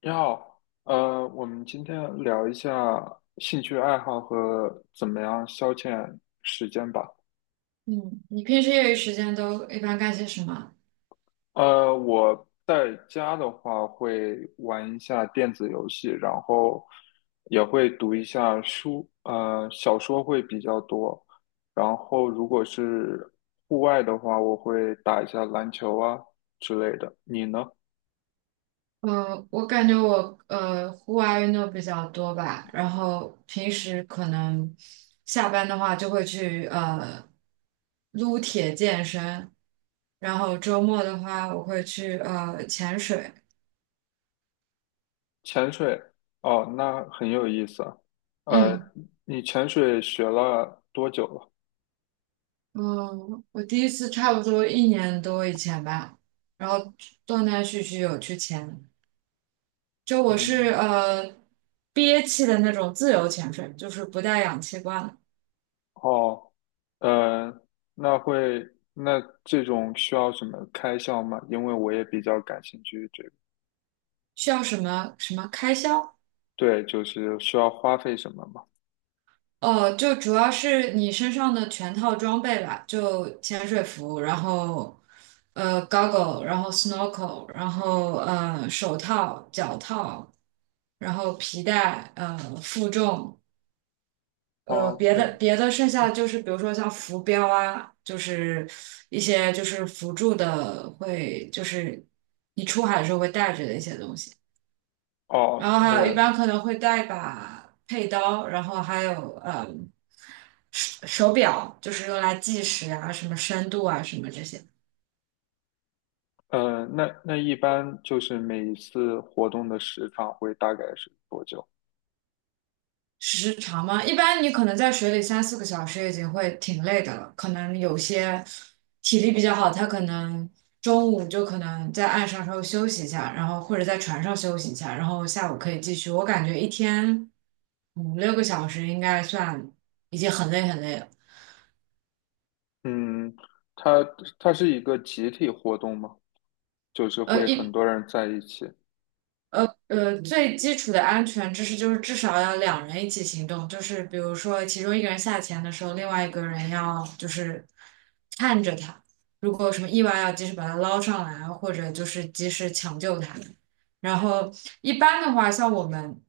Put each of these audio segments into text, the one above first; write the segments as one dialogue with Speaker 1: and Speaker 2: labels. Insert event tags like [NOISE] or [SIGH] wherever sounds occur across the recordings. Speaker 1: 你好，我们今天聊一下兴趣爱好和怎么样消遣时间吧。
Speaker 2: 嗯，你平时业余时间都一般干些什么？
Speaker 1: 我在家的话会玩一下电子游戏，然后也会读一下书，小说会比较多。然后如果是户外的话，我会打一下篮球啊之类的。你呢？
Speaker 2: 我感觉我户外运动比较多吧，然后平时可能下班的话就会去撸铁健身，然后周末的话我会去潜水。
Speaker 1: 潜水？哦，那很有意思啊。
Speaker 2: 嗯
Speaker 1: 呃，你潜水学了多久了？
Speaker 2: 嗯，我第一次差不多一年多以前吧，然后断断续续有去潜，就我是
Speaker 1: 嗯。
Speaker 2: 憋气的那种自由潜水，就是不带氧气罐。
Speaker 1: 哦。呃，那这种需要什么开销吗？因为我也比较感兴趣这个。
Speaker 2: 需要什么开销？
Speaker 1: 对，就是需要花费什么吗？
Speaker 2: 哦，就主要是你身上的全套装备吧，就潜水服，然后goggle，然后 snorkel，然后手套、脚套，然后皮带，负重，
Speaker 1: 哦，
Speaker 2: 别
Speaker 1: 没，
Speaker 2: 的别的剩下的就是比如说像浮标啊，就是一些就是辅助的会就是你出海的时候会带着的一些东西。然
Speaker 1: 哦，
Speaker 2: 后还有一般可能会带一把佩刀，然后还有手表，就是用来计时啊、什么深度啊、什么这些
Speaker 1: 呃，那一般就是每一次活动的时长会大概是多久？
Speaker 2: 时长嘛。一般你可能在水里三四个小时已经会挺累的了，可能有些体力比较好，他可能中午就可能在岸上稍微休息一下，然后或者在船上休息一下，然后下午可以继续。我感觉一天五六个小时应该算已经很累很累了。
Speaker 1: 嗯。它它是一个集体活动吗？就是
Speaker 2: 呃，
Speaker 1: 会很
Speaker 2: 一
Speaker 1: 多人在一起。
Speaker 2: 最基础的安全知识就是至少要两人一起行动，就是比如说其中一个人下潜的时候，另外一个人要就是看着他，如果有什么意外要及时把他捞上来，或者就是及时抢救他。然后一般的话，像我们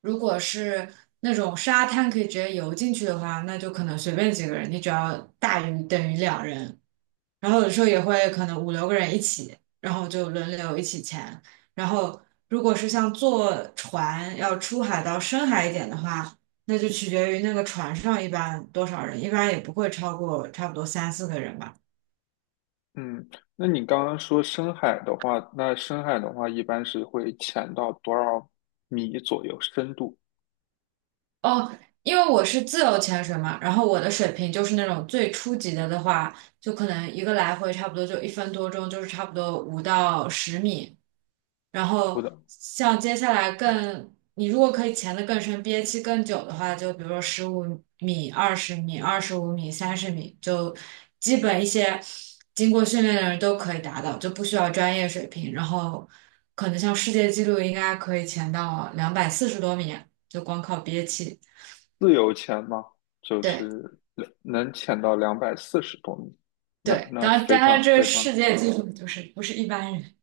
Speaker 2: 如果是那种沙滩可以直接游进去的话，那就可能随便几个人，你只要大于等于两人。然后有时候也会可能五六个人一起，然后就轮流一起潜。然后如果是像坐船要出海到深海一点的话，那就取决于那个船上一般多少人，一般也不会超过差不多三四个人吧。
Speaker 1: 嗯，那你刚刚说深海的话，那深海的话一般是会潜到多少米左右深度？
Speaker 2: 哦，因为我是自由潜水嘛，然后我的水平就是那种最初级的的话，就可能一个来回差不多就一分多钟，就是差不多5到10米。然
Speaker 1: 不
Speaker 2: 后
Speaker 1: 的。
Speaker 2: 像接下来更，你如果可以潜得更深，憋气更久的话，就比如说十五米、20米、25米、30米，就基本一些经过训练的人都可以达到，就不需要专业水平。然后可能像世界纪录应该可以潜到240多米，就光靠憋气。
Speaker 1: 自由潜吗？就
Speaker 2: 对
Speaker 1: 是能潜到240多米。那
Speaker 2: 对，
Speaker 1: 那
Speaker 2: 当然，
Speaker 1: 非
Speaker 2: 当然
Speaker 1: 常
Speaker 2: 这
Speaker 1: 非常大。
Speaker 2: 世界纪录就是不是一般人，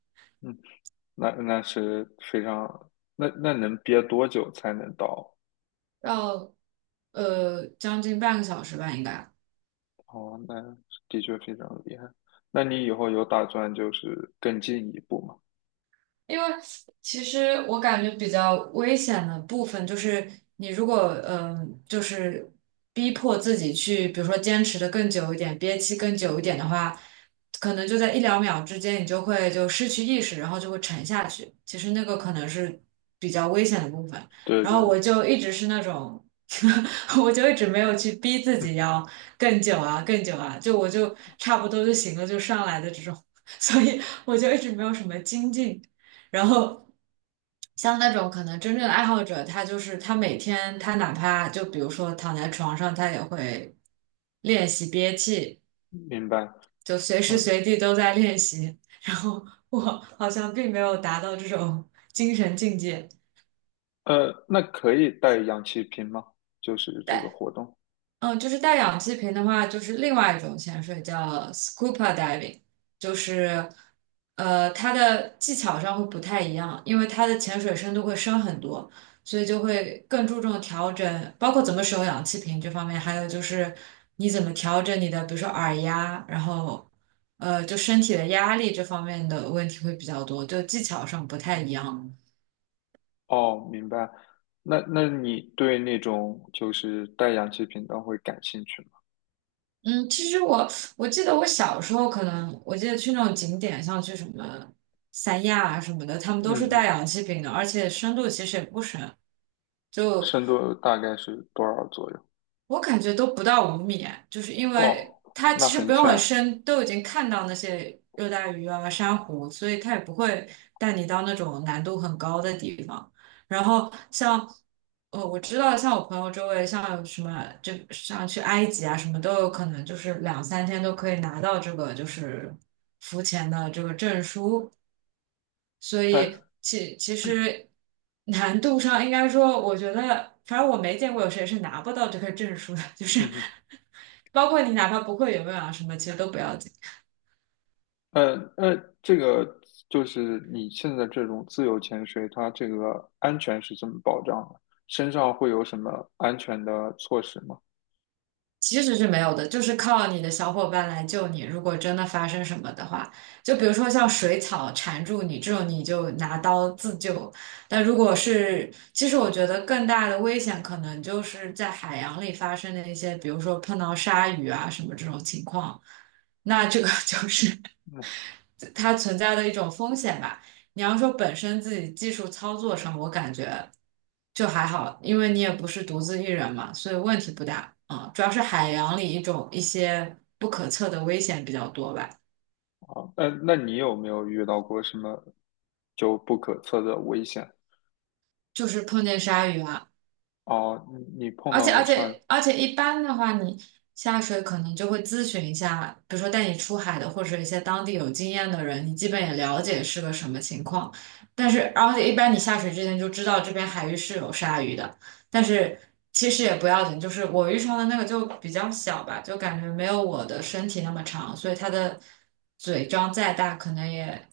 Speaker 1: 嗯，那是非常，那能憋多久才能到？
Speaker 2: 要将近半个小时吧，应该。
Speaker 1: 哦，那的确非常厉害。那你以后有打算就是更进一步吗？
Speaker 2: 因为其实我感觉比较危险的部分就是，你如果就是逼迫自己去，比如说坚持的更久一点，憋气更久一点的话，可能就在一两秒之间，你就会就失去意识，然后就会沉下去。其实那个可能是比较危险的部分。
Speaker 1: 对
Speaker 2: 然后
Speaker 1: 对。
Speaker 2: 我就一直是那种，[LAUGHS] 我就一直没有去逼自
Speaker 1: 嗯，
Speaker 2: 己要更久啊，更久啊，就我就差不多就行了，就上来的这种，[LAUGHS] 所以我就一直没有什么精进。然后像那种可能真正的爱好者，他就是他每天他哪怕就比如说躺在床上，他也会练习憋气，
Speaker 1: 明白。
Speaker 2: 就随时
Speaker 1: 嗯。
Speaker 2: 随地都在练习。[LAUGHS] 然后我好像并没有达到这种精神境界。
Speaker 1: 那可以带氧气瓶吗？就是这个活动。
Speaker 2: 嗯，就是带氧气瓶的话，就是另外一种潜水叫 scuba diving，就是它的技巧上会不太一样，因为它的潜水深度会深很多，所以就会更注重调整，包括怎么使用氧气瓶这方面，还有就是你怎么调整你的，比如说耳压，然后就身体的压力这方面的问题会比较多，就技巧上不太一样。
Speaker 1: 哦，明白。那你对那种就是带氧气瓶的会感兴趣吗？
Speaker 2: 嗯，其实我记得我小时候可能，我记得去那种景点，像去什么三亚啊什么的，他们都
Speaker 1: 嗯
Speaker 2: 是带
Speaker 1: 嗯。
Speaker 2: 氧气瓶的，而且深度其实也不深，就
Speaker 1: 深度大概是多少左右？
Speaker 2: 我感觉都不到五米，就是因为
Speaker 1: 哦，
Speaker 2: 它
Speaker 1: 那
Speaker 2: 其实
Speaker 1: 很
Speaker 2: 不用很
Speaker 1: 浅。
Speaker 2: 深，都已经看到那些热带鱼啊、珊瑚，所以它也不会带你到那种难度很高的地方。然后像，我知道像我朋友周围，像有什么就像去埃及啊，什么都有可能，就是两三天都可以拿到这个就是浮潜的这个证书。所
Speaker 1: 哎。
Speaker 2: 以其实难度上应该说，我觉得反正我没见过有谁是拿不到这个证书的，就是
Speaker 1: 嗯
Speaker 2: [LAUGHS] 包括你哪怕不会游泳啊什么，其实都不要紧。
Speaker 1: 嗯，这个就是你现在这种自由潜水，它这个安全是怎么保障的？身上会有什么安全的措施吗？
Speaker 2: 其实是没有的，就是靠你的小伙伴来救你。如果真的发生什么的话，就比如说像水草缠住你这种，你就拿刀自救。但如果是，其实我觉得更大的危险可能就是在海洋里发生的一些，比如说碰到鲨鱼啊什么这种情况，那这个 [LAUGHS] 就是
Speaker 1: 嗯。
Speaker 2: 它存在的一种风险吧。你要说本身自己技术操作上，我感觉就还好，因为你也不是独自一人嘛，所以问题不大。啊。主要是海洋里一些不可测的危险比较多吧，
Speaker 1: 好，那你有没有遇到过什么就不可测的危险？
Speaker 2: 就是碰见鲨鱼啊。
Speaker 1: 哦，你碰
Speaker 2: 而
Speaker 1: 到
Speaker 2: 且
Speaker 1: 过
Speaker 2: 而
Speaker 1: 上
Speaker 2: 且而且一般的话，你下水可能就会咨询一下，比如说带你出海的或者一些当地有经验的人，你基本也了解是个什么情况。但是而且一般你下水之前就知道这边海域是有鲨鱼的，但是其实也不要紧，就是我遇上的那个就比较小吧，就感觉没有我的身体那么长，所以它的嘴张再大可能也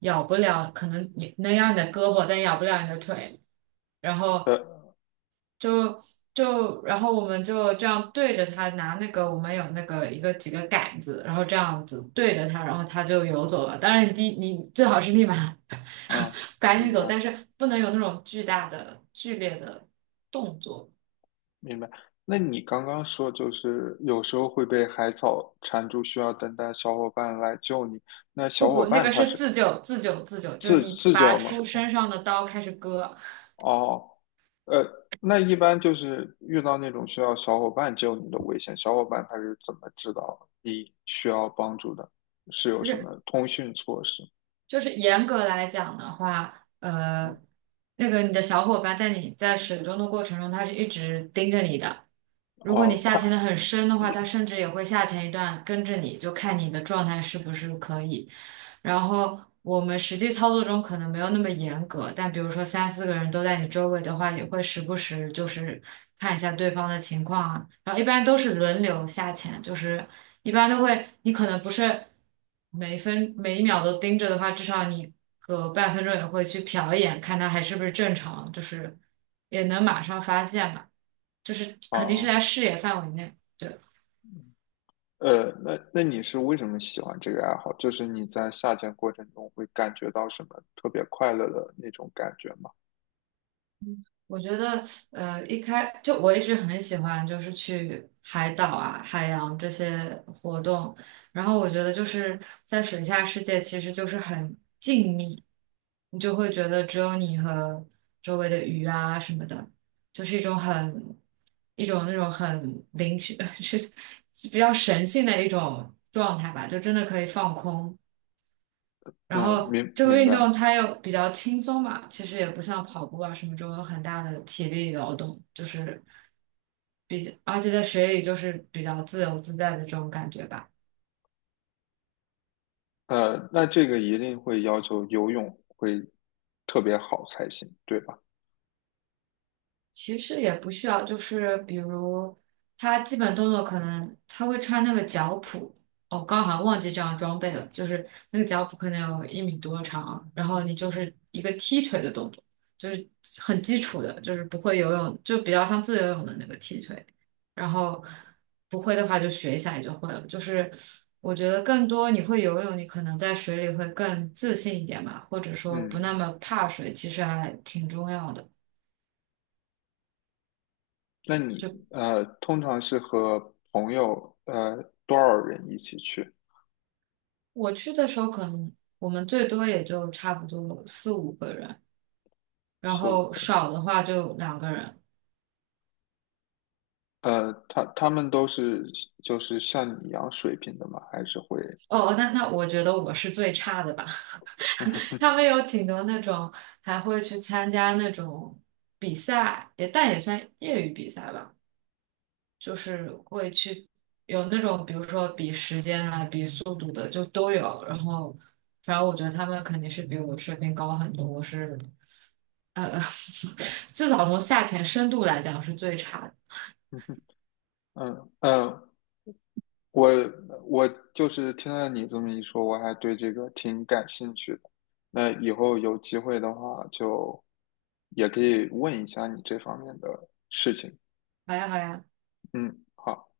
Speaker 2: 咬不了，可能你能咬你的胳膊，但咬不了你的腿。然后
Speaker 1: 呃
Speaker 2: 就就然后我们就这样对着它拿那个我们有那个一个几个杆子，然后这样子对着它，然后它就游走了。当然你最好是立马
Speaker 1: 啊。
Speaker 2: [LAUGHS] 赶
Speaker 1: 明
Speaker 2: 紧走，
Speaker 1: 白
Speaker 2: 但是不能有那种巨大的剧烈的动作。
Speaker 1: 明白。那你刚刚说就是有时候会被海草缠住，需要等待小伙伴来救你。那小
Speaker 2: 不
Speaker 1: 伙
Speaker 2: 不，那
Speaker 1: 伴
Speaker 2: 个
Speaker 1: 他
Speaker 2: 是
Speaker 1: 是
Speaker 2: 自救，自救，自救，就是
Speaker 1: 自
Speaker 2: 你
Speaker 1: 自
Speaker 2: 拔
Speaker 1: 救吗？
Speaker 2: 出身
Speaker 1: 哦
Speaker 2: 上的刀开始割，
Speaker 1: 哦。呃，那一般就是遇到那种需要小伙伴救你的危险，小伙伴他是怎么知道你需要帮助的？是有
Speaker 2: 就
Speaker 1: 什
Speaker 2: 是
Speaker 1: 么通讯措施？
Speaker 2: 就是严格来讲的话，
Speaker 1: 嗯。
Speaker 2: 那个你的小伙伴在你在水中的过程中，他是一直盯着你的。如果你
Speaker 1: 哦。
Speaker 2: 下潜
Speaker 1: 他
Speaker 2: 的很深的话，他甚至也会下潜一段跟着你，就看你的状态是不是可以。然后我们实际操作中可能没有那么严格，但比如说三四个人都在你周围的话，也会时不时就是看一下对方的情况啊。然后一般都是轮流下潜，就是一般都会，你可能不是每一分每一秒都盯着的话，至少你隔半分钟也会去瞟一眼，看他还是不是正常，就是也能马上发现吧。就是肯定是
Speaker 1: 哦。
Speaker 2: 在视野范围内。对，
Speaker 1: 那你是为什么喜欢这个爱好？就是你在下潜过程中会感觉到什么特别快乐的那种感觉吗？
Speaker 2: 我觉得，就我一直很喜欢，就是去海岛啊、海洋这些活动。然后我觉得就是在水下世界，其实就是很静谧，你就会觉得只有你和周围的鱼啊什么的，就是一种那种很灵性，[LAUGHS] 是比较神性的一种状态吧，就真的可以放空。然
Speaker 1: 嗯，
Speaker 2: 后
Speaker 1: 明
Speaker 2: 这个
Speaker 1: 明
Speaker 2: 运
Speaker 1: 白。
Speaker 2: 动它又比较轻松嘛，其实也不像跑步啊什么这种有很大的体力劳动，就是比较，而且在水里就是比较自由自在的这种感觉吧。
Speaker 1: 那这个一定会要求游泳会特别好才行，对吧？
Speaker 2: 其实也不需要，就是比如他基本动作可能他会穿那个脚蹼，哦，刚好像忘记这样装备了，就是那个脚蹼可能有1米多长，然后你就是一个踢腿的动作，就是很基础的，就是不会游泳，就比较像自由泳的那个踢腿，然后不会的话就学一下也就会了，就是我觉得更多你会游泳，你可能在水里会更自信一点嘛，或者说不
Speaker 1: 嗯，
Speaker 2: 那么怕水，其实还挺重要的。就
Speaker 1: 那你通常是和朋友多少人一起去？
Speaker 2: 我去的时候，可能我们最多也就差不多四五个人，然
Speaker 1: 四五
Speaker 2: 后
Speaker 1: 个人。
Speaker 2: 少的话就两个人。
Speaker 1: 他们都是就是像你一样水平的吗？还是会？
Speaker 2: 哦，那那我觉得我是最差的吧。
Speaker 1: [LAUGHS]
Speaker 2: [LAUGHS] 他们有挺多那种还会去参加那种比赛，也但也算业余比赛吧，就是会去有那种比如说比时间啊、比速度的就都有。然后，反正我觉得他们肯定是比我水平高很多。我是呃 [LAUGHS]，至少从下潜深度来讲是最差的。
Speaker 1: 嗯嗯。我我就是听了你这么一说，我还对这个挺感兴趣的。那以后有机会的话，就也可以问一下你这方面的事情。
Speaker 2: 好啊，好啊。
Speaker 1: 嗯，好。